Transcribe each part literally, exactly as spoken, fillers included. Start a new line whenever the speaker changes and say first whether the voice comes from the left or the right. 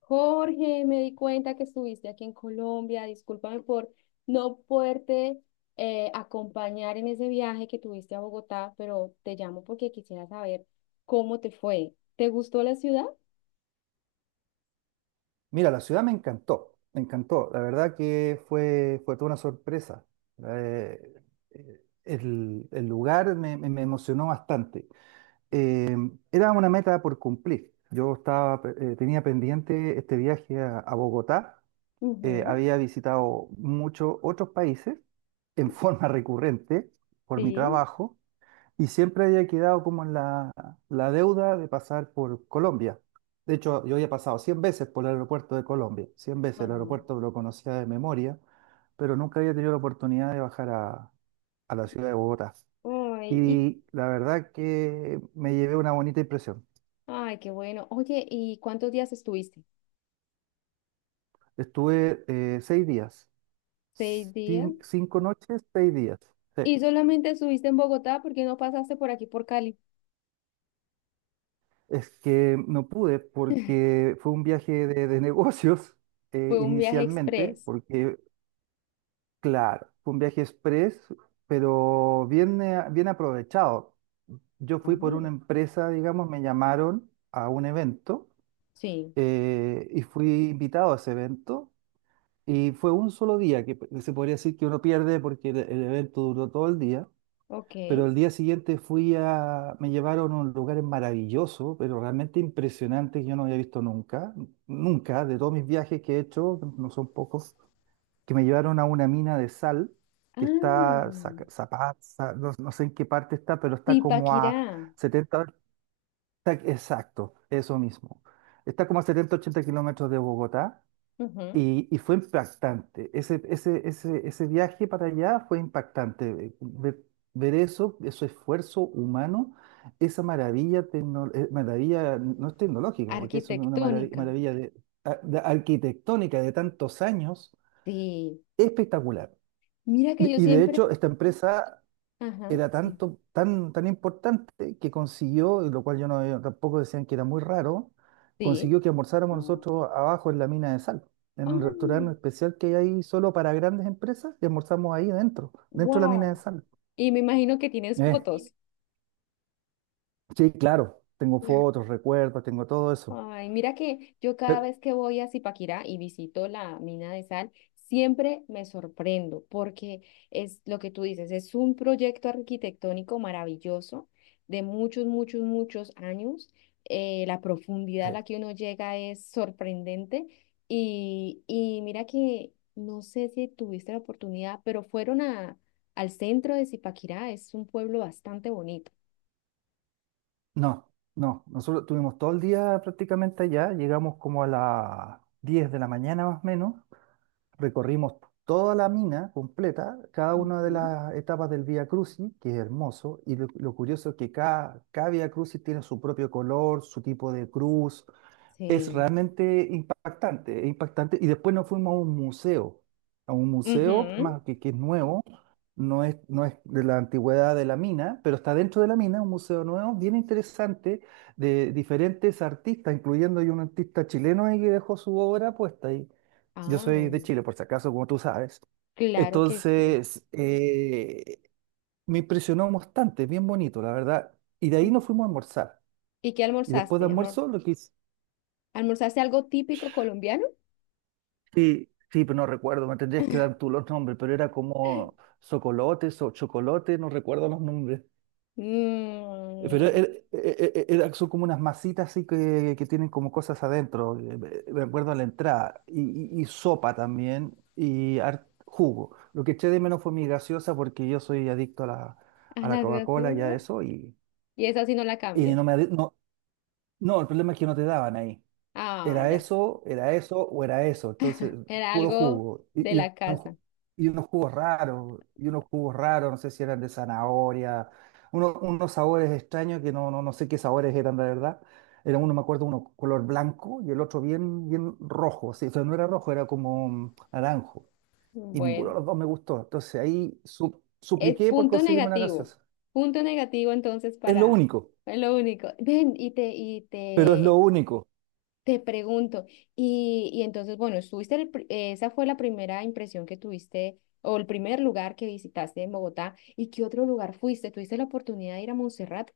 left: Jorge, me di cuenta que estuviste aquí en Colombia. Discúlpame por no poderte eh, acompañar en ese viaje que tuviste a Bogotá, pero te llamo porque quisiera saber cómo te fue. ¿Te gustó la ciudad?
right: Mira, la ciudad me encantó, me encantó. La verdad que fue, fue toda una sorpresa. Eh, eh, el, el lugar me, me- me emocionó bastante. Eh, Era una meta por cumplir. Yo estaba, eh, tenía pendiente este viaje a, a Bogotá. Eh,
left: Ujú.
right: había visitado muchos otros países en forma recurrente por mi
left: Sí.
right: trabajo y siempre había quedado como en la, la deuda de pasar por Colombia. De hecho, yo había pasado cien veces por el aeropuerto de Colombia, cien veces el
left: Ajá.
right: aeropuerto lo conocía de memoria, pero nunca había tenido la oportunidad de bajar a, a la ciudad de Bogotá.
left: Ay, ¿y
right: Y la verdad que me llevé una bonita impresión.
left: ay, qué bueno? Oye, ¿y cuántos días estuviste?
right: Estuve eh, seis días,
left: ¿Seis días?
right: cin- cinco noches, seis días. Sí.
left: ¿Y solamente estuviste en Bogotá? ¿Por qué no pasaste por aquí por Cali?
right: Es que no pude porque fue un viaje de, de negocios eh,
left: Fue un viaje
right: inicialmente,
left: express.
right: porque. Claro, fue un viaje express, pero bien, eh, bien aprovechado. Yo fui por una
left: Ah.
right: empresa, digamos, me llamaron a un evento
left: Sí,
right: eh, y fui invitado a ese evento y fue un solo día que p- se podría decir que uno pierde porque el, el evento duró todo el día, pero
left: ok.
right: el día siguiente fui a, me llevaron a un lugar maravilloso, pero realmente impresionante que yo no había visto nunca, nunca, de todos mis viajes que he hecho, no son pocos, que me llevaron a una mina de sal
left: Ah,
right: que está, Zaca- Zapaz, Za- no, no sé en qué parte está, pero está como
left: Tipaquirá.
right: a setenta, hor- está- exacto, eso mismo. Está como a setenta, ochenta kilómetros de Bogotá
left: Ujú.
right: y, y fue impactante. Ese, ese, ese, ese viaje para allá fue impactante. eh, Ver, ver eso, ese esfuerzo humano, esa maravilla, tecno- eh, maravilla no es tecnológica, porque es una marav-
left: Arquitectónica.
right: maravilla de- a- de arquitectónica de tantos años,
left: Sí.
right: espectacular.
left: Mira que
right: De-
left: yo
right: Y de
left: siempre.
right: hecho, esta empresa
left: Ajá,
right: era
left: sí.
right: tanto, tan, tan importante que consiguió, y lo cual yo no, tampoco decían que era muy raro,
left: Sí.
right: consiguió que almorzáramos
left: Ah,
right: nosotros abajo en la mina de sal, en un restaurante
left: ay,
right: especial que hay ahí solo para grandes empresas, y almorzamos ahí dentro, dentro de la mina de
left: wow.
right: sal.
left: Y me imagino que tienes
right: Eh,
left: fotos.
right: sí, claro, tengo fotos, recuerdos, tengo todo eso.
left: Ay, mira que yo cada
right: Pero,
left: vez que voy a Zipaquirá y visito la mina de sal, siempre me sorprendo porque es lo que tú dices, es un proyecto arquitectónico maravilloso de muchos, muchos, muchos años. Eh, la profundidad a la
right: eh,
left: que uno llega es sorprendente y, y mira que no sé si tuviste la oportunidad, pero fueron a, al centro de Zipaquirá, es un pueblo bastante bonito.
right: no, no, nosotros tuvimos todo el día prácticamente allá, llegamos como a las diez de la mañana más o menos. Recorrimos toda la mina completa, cada una de
left: Ujú.
right: las etapas del Vía Crucis, que es hermoso, y lo, lo curioso es que cada, cada Vía Crucis tiene su propio color, su tipo de cruz. Es
left: Sí.
right: realmente impactante, es impactante. Y después nos fuimos a un museo, a un museo
left: Ujú.
right: más que, que es nuevo, no es, no es de la antigüedad de la mina, pero está dentro de la mina, un museo nuevo, bien interesante, de diferentes artistas, incluyendo hay un artista chileno ahí que dejó su obra puesta ahí. Yo soy
left: Ah.
right: de Chile, por si acaso, como tú sabes.
left: Claro que sí.
right: Entonces, eh, me impresionó bastante, bien bonito, la verdad. Y de ahí nos fuimos a almorzar.
left: ¿Y qué
right: Y después de
left: almorzaste, amor?
right: almuerzo, lo que hice-
left: ¿Almorzaste algo típico colombiano?
right: Sí, sí, pero no recuerdo, me tendrías que dar tú los nombres, pero era como socolotes o chocolate, no recuerdo los nombres. Pero
left: Mm,
right: er- er- er- son como unas masitas así que, que tienen como cosas adentro, eh, me me acuerdo a la entrada, y, y- y sopa también, y har- jugo. Lo que eché de menos fue mi gaseosa porque yo soy adicto a la,
left: a
right: a la
left: las
right: Coca-Cola y a
left: graciosas.
right: eso, y,
left: Y esa sí no la
right: y
left: cambias.
right: no me, adi- no, no, el problema es que no te daban ahí.
left: Ah,
right: Era
left: ya.
right: eso, era eso o era eso. Entonces,
left: Era
right: puro
left: algo
right: jugo.
left: de
right: Y, y
left: la
right: unos,
left: casa.
right: ju- y unos jugos raros, y unos jugos raros, no sé si eran de zanahoria, uno- unos sabores extraños que no, no, no sé qué sabores eran de verdad. Era uno, me acuerdo, uno color blanco y el otro bien, bien rojo. Sí, o sea, no era rojo, era como mm, naranjo. Y ninguno de
left: Bueno,
right: los dos me gustó. Entonces ahí su-
left: es
right: supliqué por
left: punto
right: conseguirme una
left: negativo.
right: gaseosa.
left: Punto negativo entonces
right: Es lo
left: para
right: único,
left: es lo único. Ven, y te, y
right: pero es lo
left: te,
right: único.
left: te pregunto, y, y entonces, bueno, estuviste, el pri- eh, esa fue la primera impresión que tuviste, o el primer lugar que visitaste en Bogotá, ¿y qué otro lugar fuiste? ¿Tuviste la oportunidad de ir a Montserrat?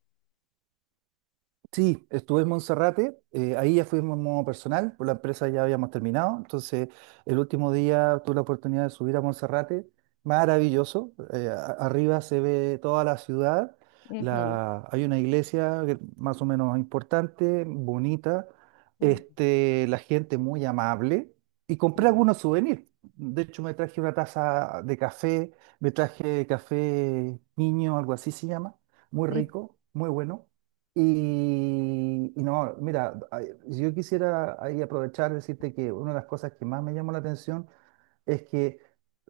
right: Sí, estuve en Monserrate, eh, ahí ya fuimos en modo personal, por la empresa ya habíamos terminado, entonces el último día tuve la oportunidad de subir a Monserrate, maravilloso, eh, a- arriba se ve toda la ciudad,
left: Ujú,
right: la, hay una iglesia que- más o menos importante, bonita,
left: ujú,
right: este, la gente muy amable y
left: sí,
right: compré algunos souvenirs, de hecho me traje una taza de café, me traje café niño, algo así se llama, muy
left: mm,
right: rico, muy bueno. Y, y no, mira, ay, yo quisiera ahí aprovechar, decirte que una de las cosas que más me llamó la atención es que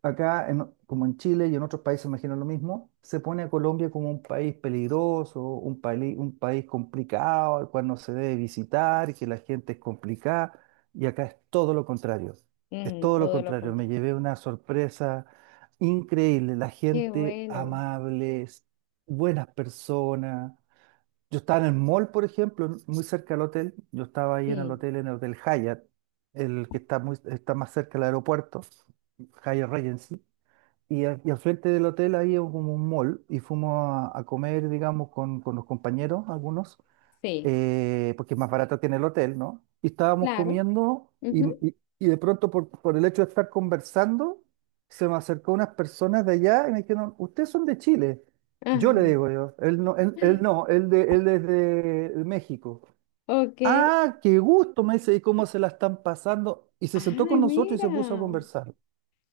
right: acá, en- como en Chile y en otros países, imagino lo mismo, se pone a Colombia como un país peligroso, un país, un país complicado, al cual no se debe visitar, y que la gente es complicada, y acá es todo lo contrario, es
left: mm,
right: todo lo
left: todo lo
right: contrario, me
left: contrario.
right: llevé una sorpresa increíble, la
left: Qué
right: gente
left: bueno,
right: amable, buenas personas. Yo estaba en el mall, por ejemplo, en- muy cerca del hotel. Yo estaba ahí en el
left: sí,
right: hotel, en el Hotel Hyatt, el que está, muy, está más cerca del aeropuerto, Hyatt Regency. Y, al y al frente del hotel ahí es como un mall y fuimos a, a comer, digamos, con, con los compañeros, algunos
left: sí,
right: eh, porque es más barato que en el hotel, ¿no? Y estábamos
left: claro.
right: comiendo y,
left: Ujú.
right: y- y de pronto por, por el hecho de estar conversando, se me acercó unas personas de allá y me dijeron, ¿ustedes son de Chile? Yo le
left: Ah,
right: digo yo, él no, él, él no, él, de, él es de México.
left: ok,
right: Ah, qué gusto, me dice, ¿y cómo se la están pasando? Y se sentó
left: ay,
right: con nosotros y se
left: mira.
right: puso a conversar.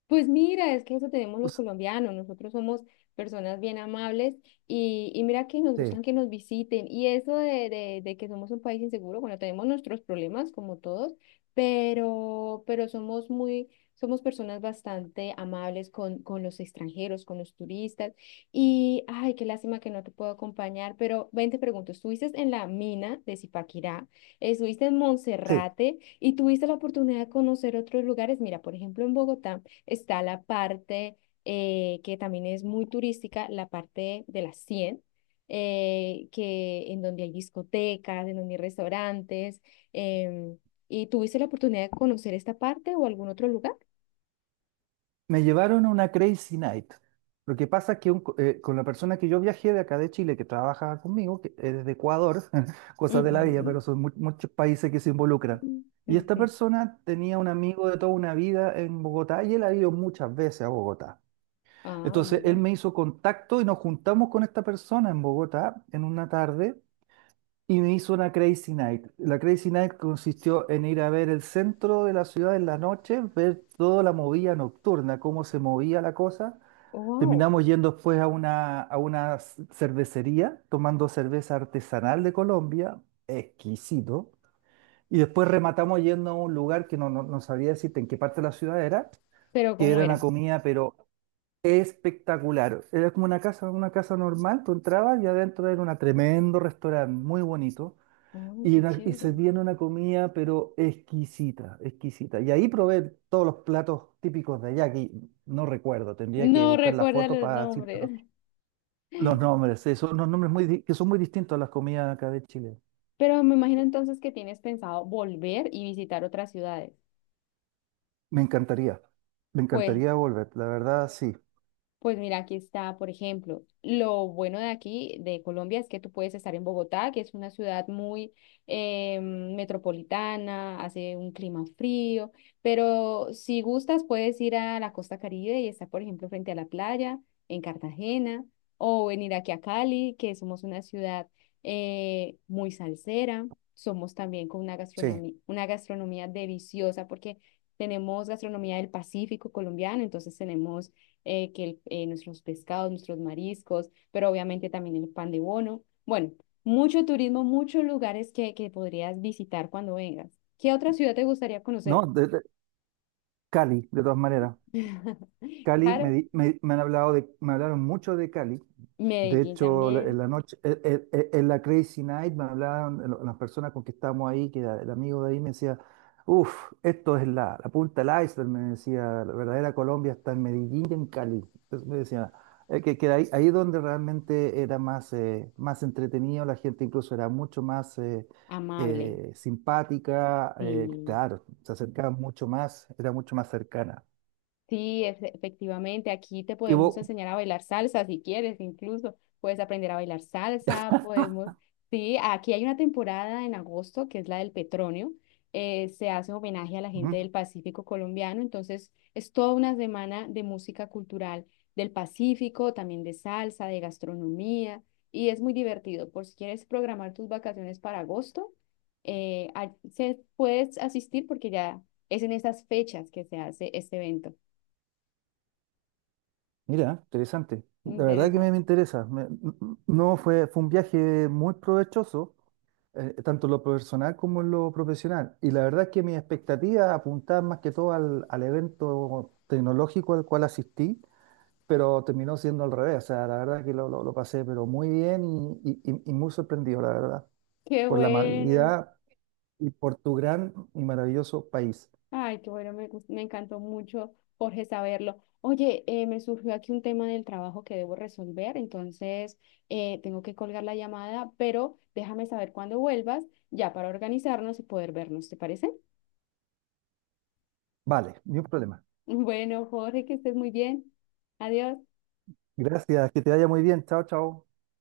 left: Pues mira, es que eso tenemos los
right: Pues,
left: colombianos, nosotros somos personas bien amables y, y mira que nos
right: sí,
left: gustan que nos visiten y eso de, de, de que somos un país inseguro, bueno, tenemos nuestros problemas como todos, pero, pero somos muy, somos personas bastante amables con, con los extranjeros, con los turistas y, ay, qué lástima que no te puedo acompañar, pero ven, te pregunto, estuviste en la mina de Zipaquirá, estuviste en
right: sí.
left: Monserrate y tuviste la oportunidad de conocer otros lugares, mira, por ejemplo, en Bogotá. Está la parte eh, que también es muy turística, la parte de las cien eh, que, en donde hay discotecas, en donde hay restaurantes. em, ¿Y tuviste la oportunidad de conocer esta parte o algún otro lugar?
right: Me llevaron a una Crazy Night. Lo que pasa es que un co- eh, con la persona que yo viajé de acá de Chile, que trabaja conmigo, que es de Ecuador, cosas de la vida,
left: Ujú.
right: pero son mu- muchos países que se involucran. Y
left: Mm,
right: esta
left: sí.
right: persona tenía un amigo de toda una vida en Bogotá y él ha ido muchas veces a Bogotá.
left: Ah, muy
right: Entonces él
left: bien.
right: me hizo contacto y nos juntamos con esta persona en Bogotá en una tarde y me hizo una Crazy Night. La Crazy Night consistió en ir a ver el centro de la ciudad en la noche, ver toda la movida nocturna, cómo se movía la cosa.
left: Wow.
right: Terminamos yendo después a una, a una c- cervecería, tomando cerveza artesanal de Colombia, exquisito. Y después rematamos yendo a un lugar que no, no, no sabría decirte en qué parte de la ciudad era,
left: Pero
right: que
left: ¿cómo
right: era una
left: era?
right: comida, pero espectacular. Era como una casa, una casa normal, tú entrabas y adentro era un tremendo restaurante, muy bonito
left: Oh,
right: y,
left: qué
right: una- y
left: chévere.
right: servían una comida, pero exquisita, exquisita. Y ahí probé todos los platos típicos de allá, que no recuerdo, tendría que
left: No
right: buscar la
left: recuerda
right: foto
left: los
right: para decir pero
left: nombres.
right: los nombres. Sí, son unos nombres muy, di- que son muy distintos a las comidas acá de Chile.
left: Pero me imagino entonces que tienes pensado volver y visitar otras ciudades.
right: Me encantaría, me
left: Pues
right: encantaría volver, la verdad, sí,
left: pues mira, aquí está, por ejemplo, lo bueno de aquí, de Colombia, es que tú puedes estar en Bogotá, que es una ciudad muy eh, metropolitana, hace un clima frío, pero si gustas puedes ir a la costa Caribe y estar, por ejemplo, frente a la playa, en Cartagena, o venir aquí a Cali, que somos una ciudad eh, muy salsera, somos también con una
right: sí.
left: gastronomía, una gastronomía deliciosa, porque tenemos gastronomía del Pacífico colombiano, entonces tenemos eh, que el- eh, nuestros pescados, nuestros mariscos, pero obviamente también el pan de bono. Bueno, mucho turismo, muchos lugares que, que podrías visitar cuando vengas. ¿Qué otra ciudad te gustaría conocer?
right: ¿No? De, de- Cali, de todas maneras. Cali, me,
left: Claro,
right: di- me, me han hablado de, me hablaron mucho de Cali. De
left: Medellín
right: hecho, la- en
left: también,
right: la noche, e- e- e- en, la Crazy Night me hablaban lo- las personas con que estábamos ahí, que era el amigo de ahí me decía, uff, esto es la, la punta del iceberg, me decía, la verdadera Colombia está en Medellín y en Cali. Entonces me decía, eh, que, que ahí, ahí es donde realmente era más, eh, más entretenido, la gente incluso era mucho más eh,
left: amable.
right: eh, simpática, eh,
left: Sí.
right: claro, se acercaba mucho más, era mucho más cercana.
left: Sí, efe- efectivamente, aquí te
right: Que
left: podemos
right: vos-
left: enseñar a bailar salsa si quieres, incluso puedes aprender a bailar salsa, podemos, sí, aquí hay una temporada en agosto que es la del petróleo, eh, se hace homenaje a la gente del Pacífico colombiano, entonces es toda una semana de música cultural del Pacífico, también de salsa, de gastronomía, y es muy divertido, por si quieres programar tus vacaciones para agosto, eh, a- se, puedes asistir porque ya es en esas fechas que se hace este evento.
right: Mira, interesante. La verdad que me,
left: Interesante.
right: me interesa. Me- m- m- no fue, fue un viaje muy provechoso, eh, tanto en lo personal como en lo profesional. Y la verdad es que mis expectativas apuntaban más que todo al, al evento tecnológico al cual asistí, pero terminó siendo al revés. O sea, la verdad que lo, lo- lo pasé, pero muy bien y, y- y- y muy sorprendido, la verdad,
left: Qué
right: por la
left: bueno.
right: amabilidad y por tu gran y maravilloso país.
left: Ay, qué bueno, me, gust- me encantó mucho, Jorge, saberlo. Oye, eh, me surgió aquí un tema del trabajo que debo resolver, entonces eh, tengo que colgar la llamada, pero déjame saber cuándo vuelvas, ya para organizarnos y poder vernos, ¿te parece?
right: Vale, ni un problema.
left: Bueno, Jorge, que estés muy bien. Adiós.
right: Gracias, que te vaya muy bien. Chao, chao.